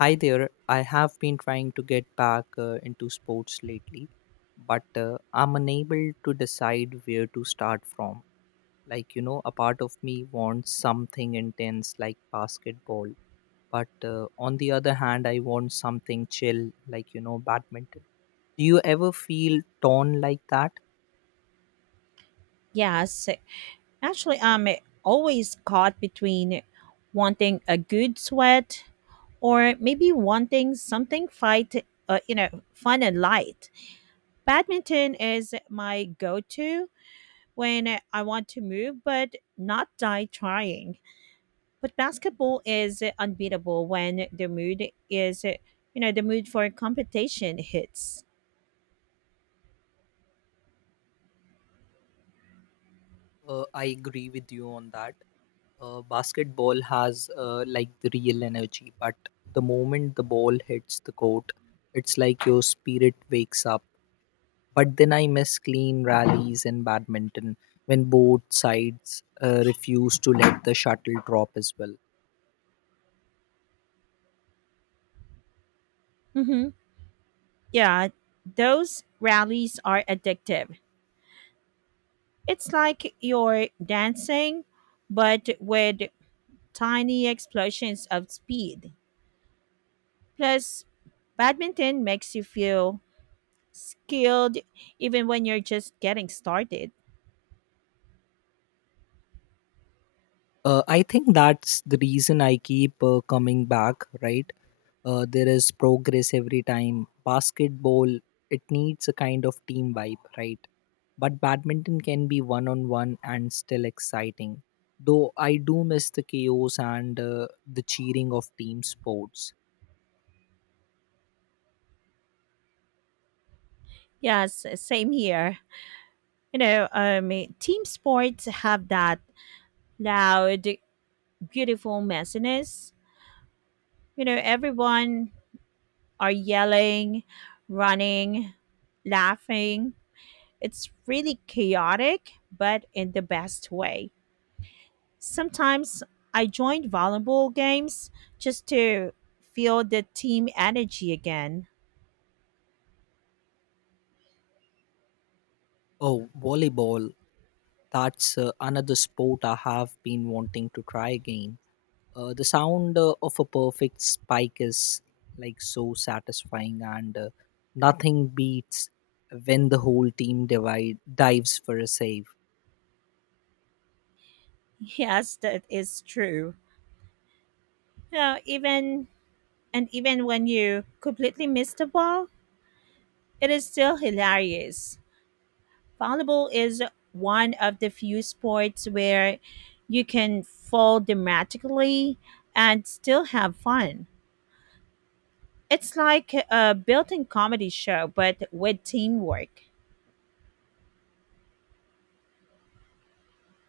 Hi there. I have been trying to get back into sports lately, but I'm unable to decide where to start from. A part of me wants something intense like basketball, but on the other hand, I want something chill like, badminton. Do you ever feel torn like that? Yes, actually, I'm always caught between wanting a good sweat or maybe wanting something you know, fun and light. Badminton is my go-to when I want to move, but not die trying. But basketball is unbeatable when the mood is, you know, the mood for competition hits. I agree with you on that. Basketball has like the real energy, but the moment the ball hits the court, it's like your spirit wakes up. But then I miss clean rallies in badminton when both sides refuse to let the shuttle drop as well. Mm-hmm. Yeah, those rallies are addictive. It's like you're dancing, but with tiny explosions of speed. Plus, badminton makes you feel skilled even when you're just getting started. I think that's the reason I keep coming back, right? There is progress every time. Basketball, it needs a kind of team vibe, right? But badminton can be one on one and still exciting. Though I do miss the chaos and the cheering of team sports. Yes, same here. you know, um, Team sports have that loud, beautiful messiness. You know, everyone are yelling, running, laughing. It's really chaotic, but in the best way. Sometimes I join volleyball games just to feel the team energy again. Oh, volleyball, that's another sport I have been wanting to try again. The sound of a perfect spike is like so satisfying, and nothing beats when the whole team divide, dives for a save. Yes, that is true. You know, even And even when you completely miss the ball, it is still hilarious. Volleyball is one of the few sports where you can fall dramatically and still have fun. It's like a built in comedy show, but with teamwork.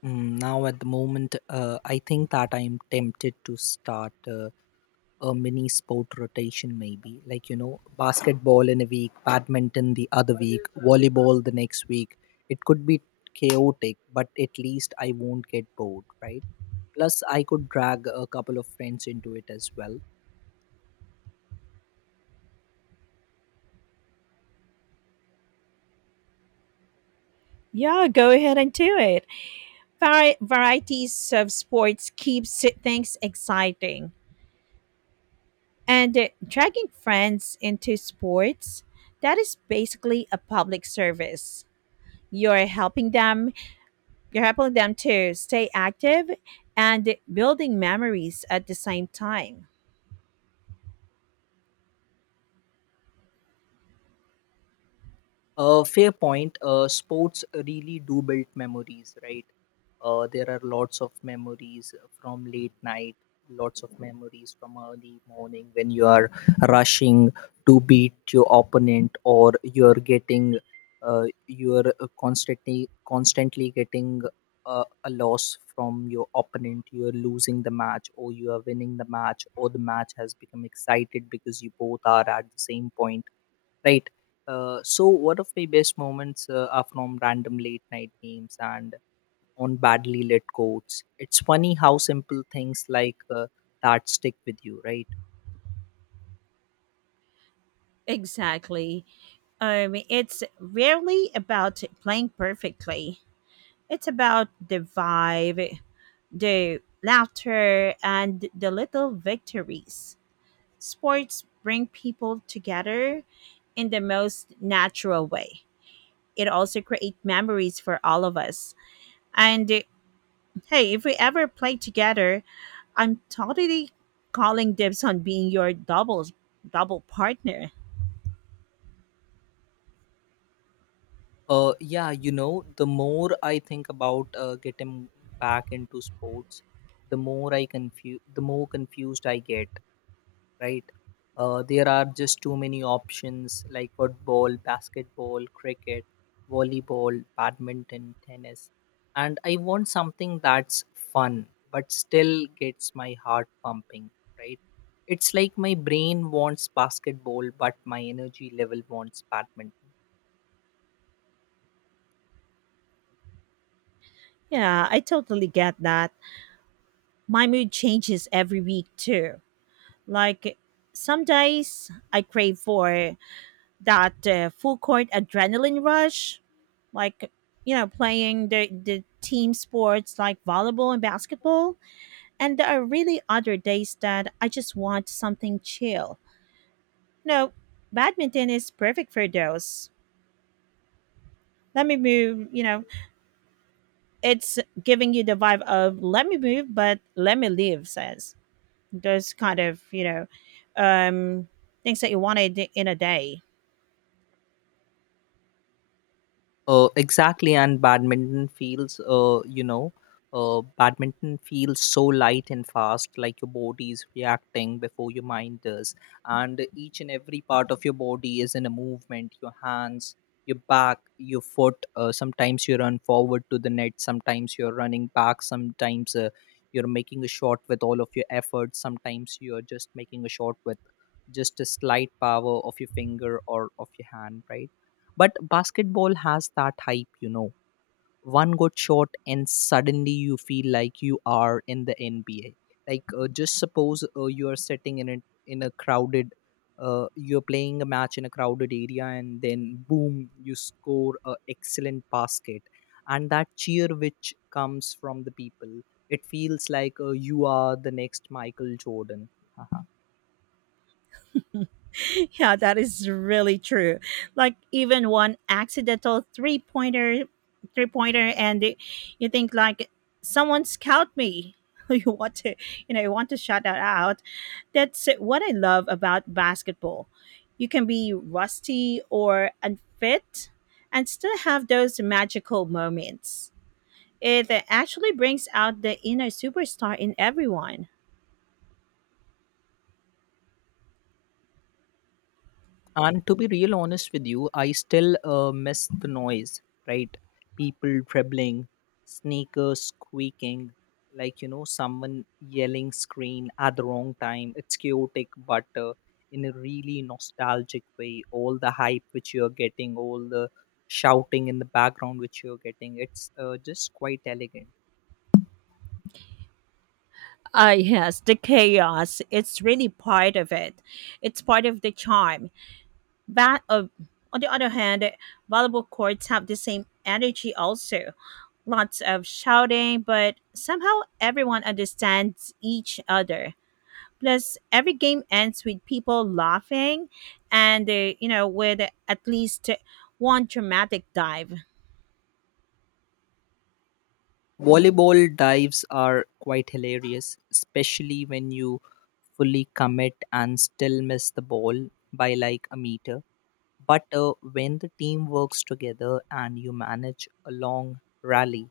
Now, at the moment, I think that I'm tempted to start a mini sport rotation, maybe. Like, basketball in a week, badminton the other week, volleyball the next week. It could be chaotic, but at least I won't get bored, right? Plus I could drag a couple of friends into it as well. Yeah, go ahead and do it. Varieties of sports keeps things exciting. And dragging friends into sports, that is basically a public service. you're helping them you're helping them to stay active and building memories at the same time. Fair point. Sports really do build memories, right? There are lots of memories from late night, lots of memories from early morning when you are rushing to beat your opponent, or you're constantly getting a loss from your opponent. You're losing the match, or you are winning the match, or the match has become excited because you both are at the same point, right. So one of my best moments are from random late night games and on badly lit courts. It's funny how simple things like that stick with you, right? Exactly. It's rarely about playing perfectly, it's about the vibe, the laughter and the little victories. Sports bring people together in the most natural way. It also create memories for all of us. And hey, if we ever play together, I'm totally calling dibs on being your double partner. The more I think about getting back into sports, the more confused I get, right? There are just too many options like football, basketball, cricket, volleyball, badminton, tennis. And I want something that's fun but still gets my heart pumping, right? It's like my brain wants basketball, but my energy level wants badminton. Yeah, I totally get that. My mood changes every week too. Like some days I crave for that full court adrenaline rush, like playing the team sports like volleyball and basketball, and there are really other days that I just want something chill. No, badminton is perfect for those. Let me move, you know, it's giving you the vibe of let me move but let me leave says those kind of um things that you wanted in a day. Exactly, and badminton feels so light and fast, like your body is reacting before your mind does. And each and every part of your body is in a movement, your hands, your back, your foot. Sometimes you run forward to the net, sometimes you're running back, sometimes you're making a shot with all of your effort, sometimes you're just making a shot with just a slight power of your finger or of your hand, right? But basketball has that hype, One good shot, and suddenly you feel like you are in the NBA. Like, just suppose you are sitting in a crowded, you're playing a match in a crowded area, and then boom, you score a excellent basket. And that cheer which comes from the people, it feels like you are the next Michael Jordan. Yeah, that is really true. Like even one accidental three pointer, and you think like someone scout me. You want to, you want to shout that out. That's what I love about basketball. You can be rusty or unfit, and still have those magical moments. It actually brings out the inner superstar in everyone. And to be real honest with you, I still miss the noise, right? People dribbling, sneakers squeaking, like, someone yelling screen at the wrong time. It's chaotic, but in a really nostalgic way. All the hype which you're getting, all the shouting in the background which you're getting, it's just quite elegant. Ah, yes, the chaos. It's really part of it. It's part of the charm. But On the other hand, volleyball courts have the same energy also. Lots of shouting, but somehow everyone understands each other. Plus, every game ends with people laughing and with at least one dramatic dive. Volleyball dives are quite hilarious, especially when you fully commit and still miss the ball by like a meter. But when the team works together and you manage a long rally,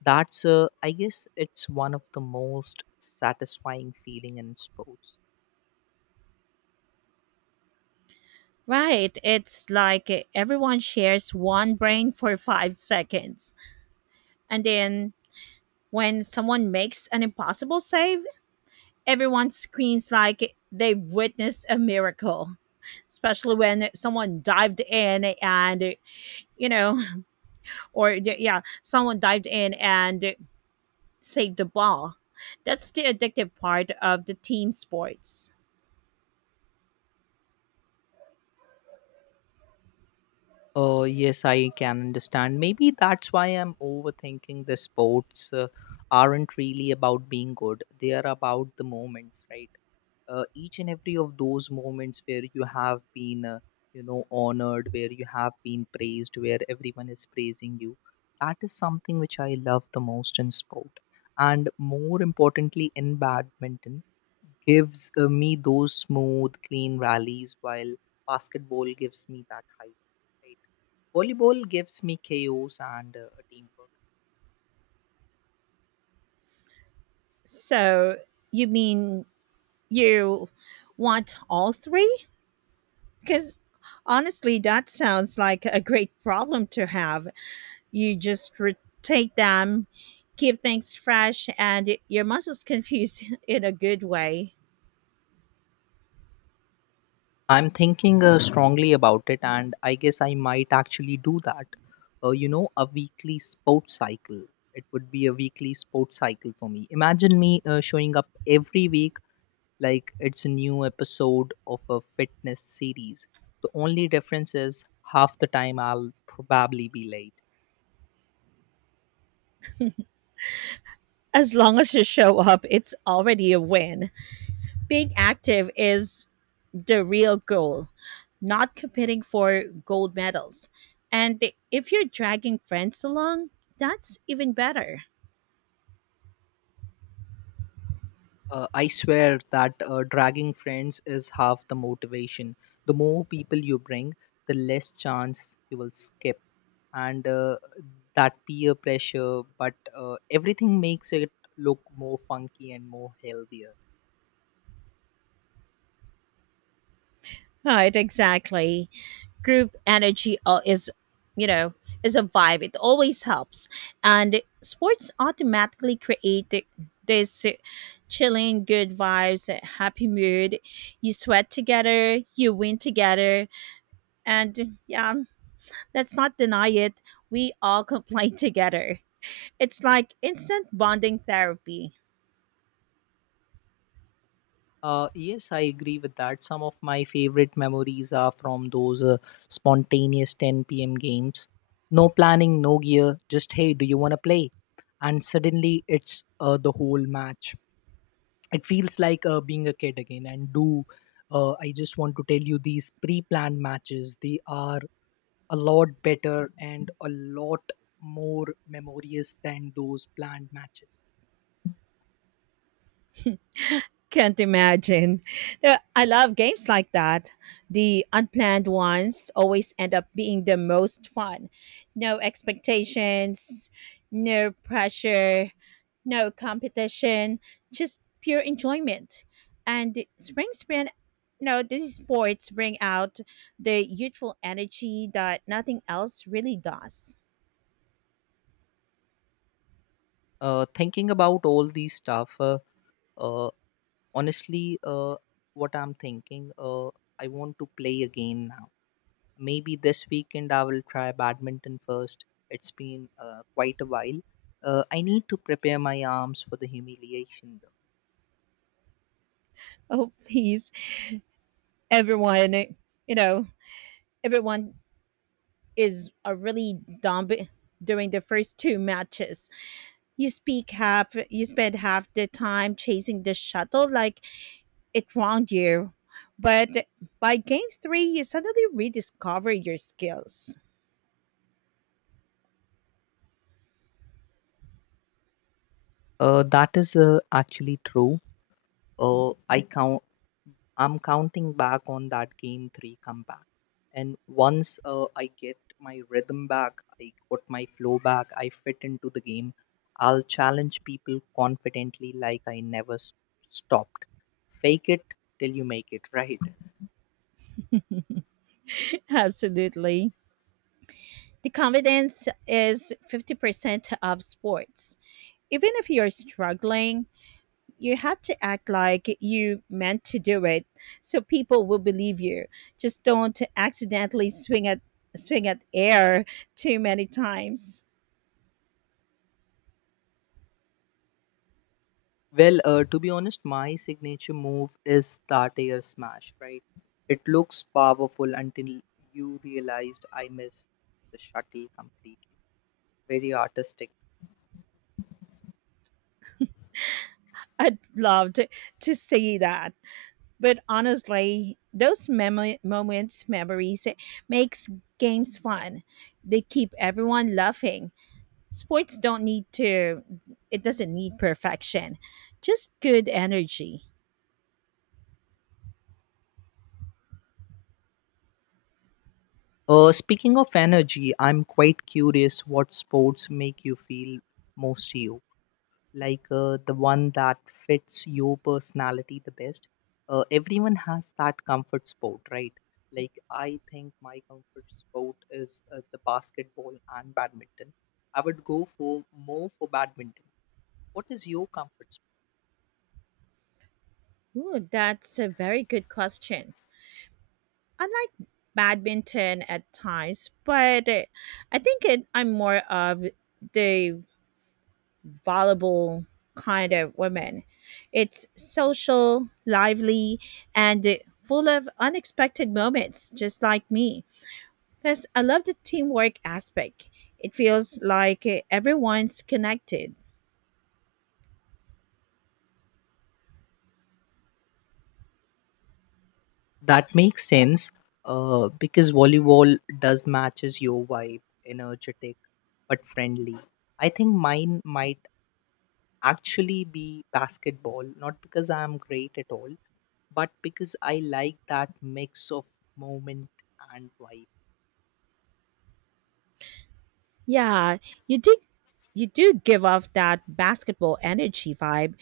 that's I guess it's one of the most satisfying feeling in sports. Right. It's like everyone shares one brain for five seconds. And then When someone makes an impossible save, everyone screams like they've witnessed a miracle, especially when someone dived in and, you know, or yeah, someone dived in and saved the ball. That's the addictive part of the team sports. Yes, I can understand. Maybe that's why I'm overthinking the sports aren't really about being good. They are about the moments, right? Each and every of those moments where you have been honored, where you have been praised, where everyone is praising you, that is something which I love the most in sport. And more importantly, in badminton gives me those smooth clean rallies, while basketball gives me that height, right? Volleyball gives me chaos and a teamwork. So you mean you want all three? Because honestly, that sounds like a great problem to have. You just rotate them, keep things fresh, and your muscles confused in a good way. I'm thinking strongly about it, and I guess I might actually do that. A weekly sports cycle. It would be a weekly sports cycle for me. Imagine me showing up every week like it's a new episode of a fitness series. The only difference is half the time I'll probably be late. As long as you show up, it's already a win. Being active is the real goal, not competing for gold medals. And if you're dragging friends along, that's even better. I swear that dragging friends is half the motivation. The more people you bring, the less chance you will skip, and that peer pressure but everything makes it look more funky and more healthier. Right, exactly. Group energy is you know is a vibe, it always helps, and sports automatically create this chilling good vibes, happy mood. You sweat together, you win together, and yeah, let's not deny it, we all complain together. It's like instant bonding therapy. Uh, yes i agree with that. Some of my favorite memories are from those spontaneous 10 p.m games. No planning, no gear, just hey, do you want to play, and suddenly it's the whole match. It feels like being a kid again. And do uh, i just want to tell you, these pre-planned matches, they are a lot better and a lot more memorious than those planned matches. Can't imagine. I love games like that. The unplanned ones always end up being the most fun. No expectations, no pressure, no competition, just pure enjoyment. And the spring sprint, no, These sports bring out the youthful energy that nothing else really does. Thinking about all these stuff, uh, honestly, what I'm thinking, I want to play again now. Maybe this weekend I will try badminton first. It's been quite a while. I need to prepare my arms for the humiliation, though. Oh, please. Everyone, you know, Everyone is a really dumb during the first two matches. You spend half the time chasing the shuttle like it wronged you. But by game three, you suddenly rediscover your skills. That is actually true. I count. I'm counting back on that game 3 comeback. And once I get my rhythm back, I got my flow back, I fit into the game, I'll challenge people confidently like I never stopped. Fake it till you make it, right? Absolutely. The confidence is 50% of sports. Even if you're struggling, you have to act like you meant to do it so people will believe you. Just don't accidentally swing at air too many times. Well, to be honest, my signature move is that air smash, right? It looks powerful until you realized I missed the shuttle completely. Very artistic. I'd love to see that. But honestly those memo- moments memories, it makes games fun, they keep everyone laughing. Sports don't need to It doesn't need perfection, just good energy. Speaking of energy, I'm quite curious what sports make you feel most you, like the one that fits your personality the best. Everyone has that comfort sport, right? Like I think my comfort sport is the basketball and badminton. I would go for more for badminton. What is your comfort sport? Ooh, that's a very good question. I like badminton at times, but I think I'm more of the volleyball kind of woman. It's social, lively, and full of unexpected moments, just like me. Plus, I love the teamwork aspect. It feels like everyone's connected. That makes sense, because volleyball does matches your vibe, energetic but friendly. I think mine might actually be basketball, not because I'm great at all, but because I like that mix of moment and vibe. Yeah, you did. You do give off that basketball energy vibe,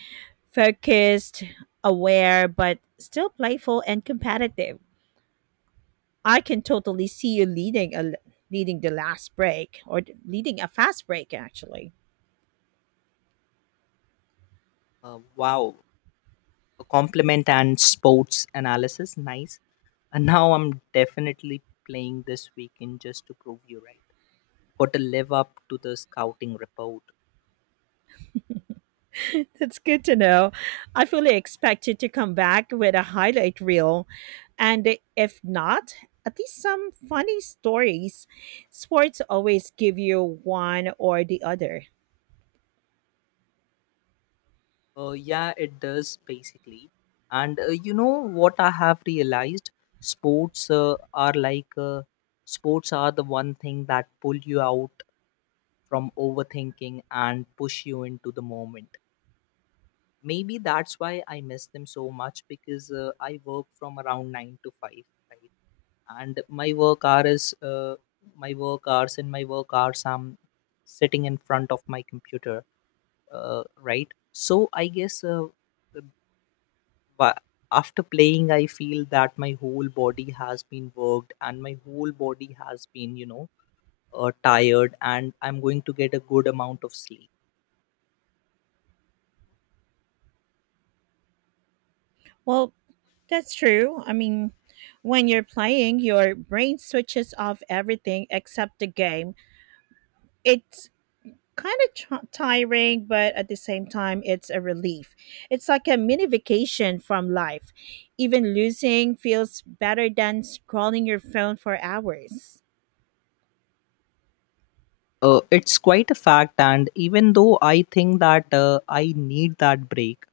focused, aware, but still playful and competitive. I can totally see you leading the last break or leading a fast break actually. Wow, a compliment and sports analysis, nice. And now I'm definitely playing this weekend just to prove you right. Got to live up to the scouting report. That's good to know. I fully expect you to come back with a highlight reel and if not, at least some funny stories. Sports always give you one or the other. Yeah, it does basically. And you know what I have realized? Sports uh, are like uh, Sports are the one thing that pull you out from overthinking and push you into the moment. Maybe that's why I miss them so much, because I work from around 9 to 5, right? And in my work hours, I'm sitting in front of my computer, right? So I guess but after playing, I feel that my whole body has been worked and my whole body has been, tired, and I'm going to get a good amount of sleep. Well, that's true. I mean, when you're playing, your brain switches off everything except the game. It's kind of tiring, but at the same time, it's a relief. It's like a mini vacation from life. Even losing feels better than scrolling your phone for hours. It's quite a fact, and even though I think that I need that break,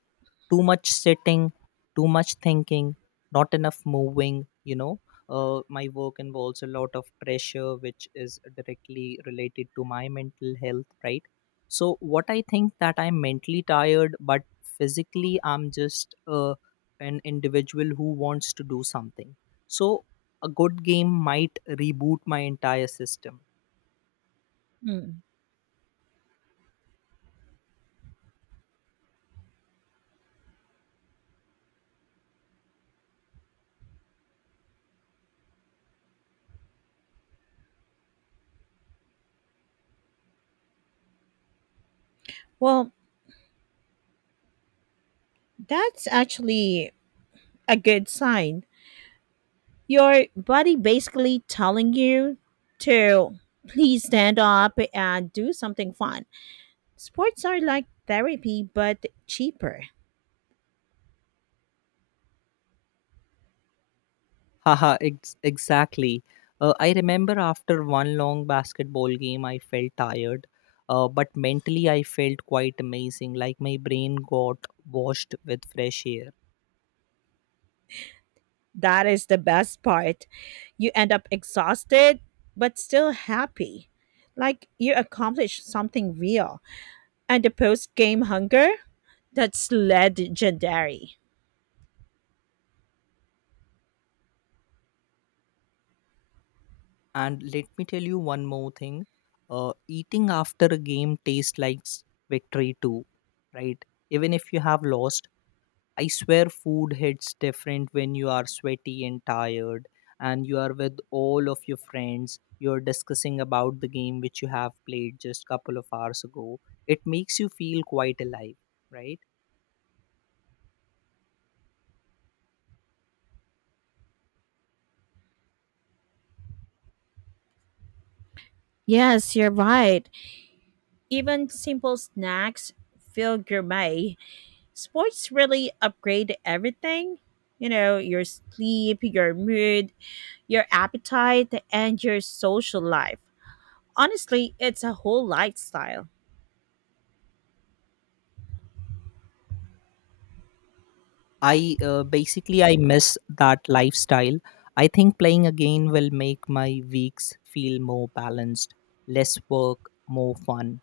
too much sitting, too much thinking, not enough moving, you know. My work involves a lot of pressure, which is directly related to my mental health, right? So, what I think that I'm mentally tired, but physically, I'm just an individual who wants to do something. So, a good game might reboot my entire system. Mm. Well, that's actually a good sign. Your body basically telling you to please stand up and do something fun. Sports are like therapy, but cheaper. Exactly. I remember after one long basketball game, I felt tired, but mentally I felt quite amazing. Like my brain got washed with fresh air. That is the best part. You end up exhausted, but still happy. Like you accomplished something real. And the post game hunger? That's legendary. And let me tell you one more thing. Eating after a game tastes like victory too, right? Even if you have lost, I swear food hits different when you are sweaty and tired and you are with all of your friends. You're discussing about the game which you have played just couple of hours ago. It makes you feel quite alive, right? Yes, you're right. Even simple snacks feel gourmet. Sports really upgrade everything. You know, your sleep, your mood, your appetite, and your social life. Honestly, it's a whole lifestyle. I basically I miss that lifestyle. I think playing again will make my weeks feel more balanced, less work, more fun.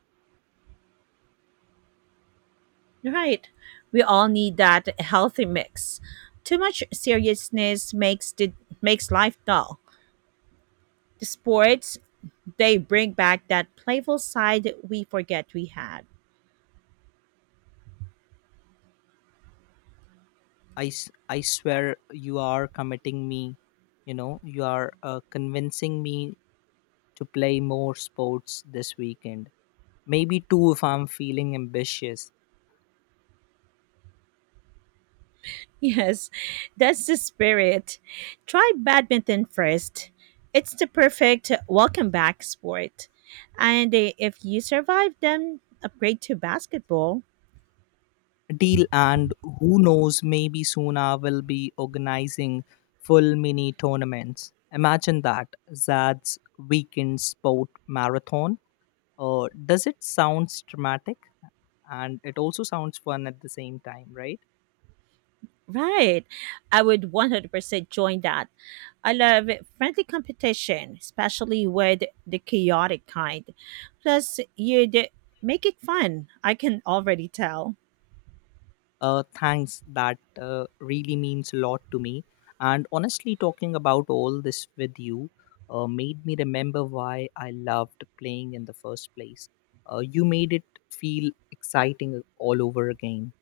Right. We all need that healthy mix. Too much seriousness makes makes life dull. The sports, they bring back that playful side we forget we had. I swear you are committing me, you are convincing me to play more sports this weekend. Maybe two if I'm feeling ambitious. Yes, that's the spirit. Try badminton first. It's the perfect welcome back sport. And if you survive, then upgrade to basketball. Deal, and who knows, maybe soon I will be organizing full mini tournaments. Imagine that, Zad's weekend sport marathon. Does it sounds dramatic? And it also sounds fun at the same time, right? Right. I would 100% join that. I love friendly competition, especially with the chaotic kind. Plus, you'd make it fun. I can already tell. Thanks, that really means a lot to me. And honestly, talking about all this with you made me remember why I loved playing in the first place. You made it feel exciting all over again.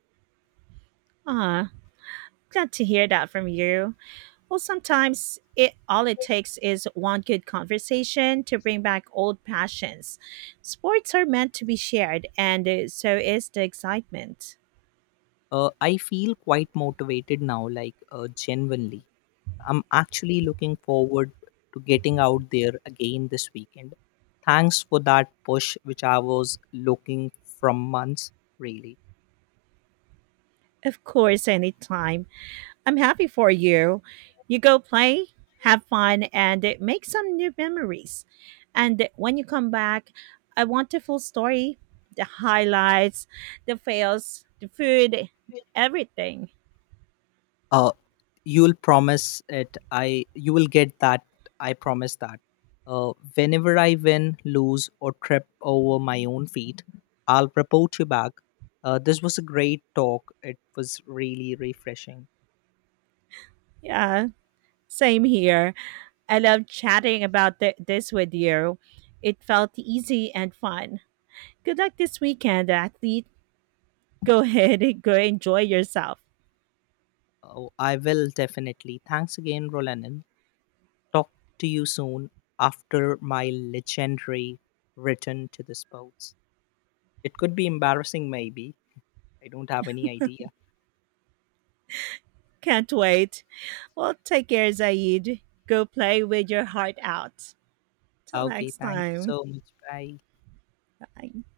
Ah, glad to hear that from you. Well, sometimes it all it takes is one good conversation to bring back old passions. Sports are meant to be shared, and so is the excitement. I feel quite motivated now, like genuinely. I'm actually looking forward to getting out there again this weekend. Thanks for that push, which I was looking from months, really. Of course, anytime. I'm happy for you. You go play, have fun, and make some new memories. And when you come back, I want the full story, the highlights, the fails, the food, everything. Uh, you'll promise it I you will get that, I promise that, whenever I win, lose, or trip over my own feet, I'll report you back. This was a great talk, it was really refreshing. Yeah, same here. I love chatting about this with you. It felt easy and fun. Good luck this weekend, athlete. Go ahead and go enjoy yourself. Oh, I will definitely. Thanks again, Rolanin. Talk to you soon after my legendary return to the sports. It could be embarrassing, maybe, I don't have any idea. Can't wait. Well, take care, Zaid. Go play with your heart out. Till Okay, next thank you time. so much, bye. Bye.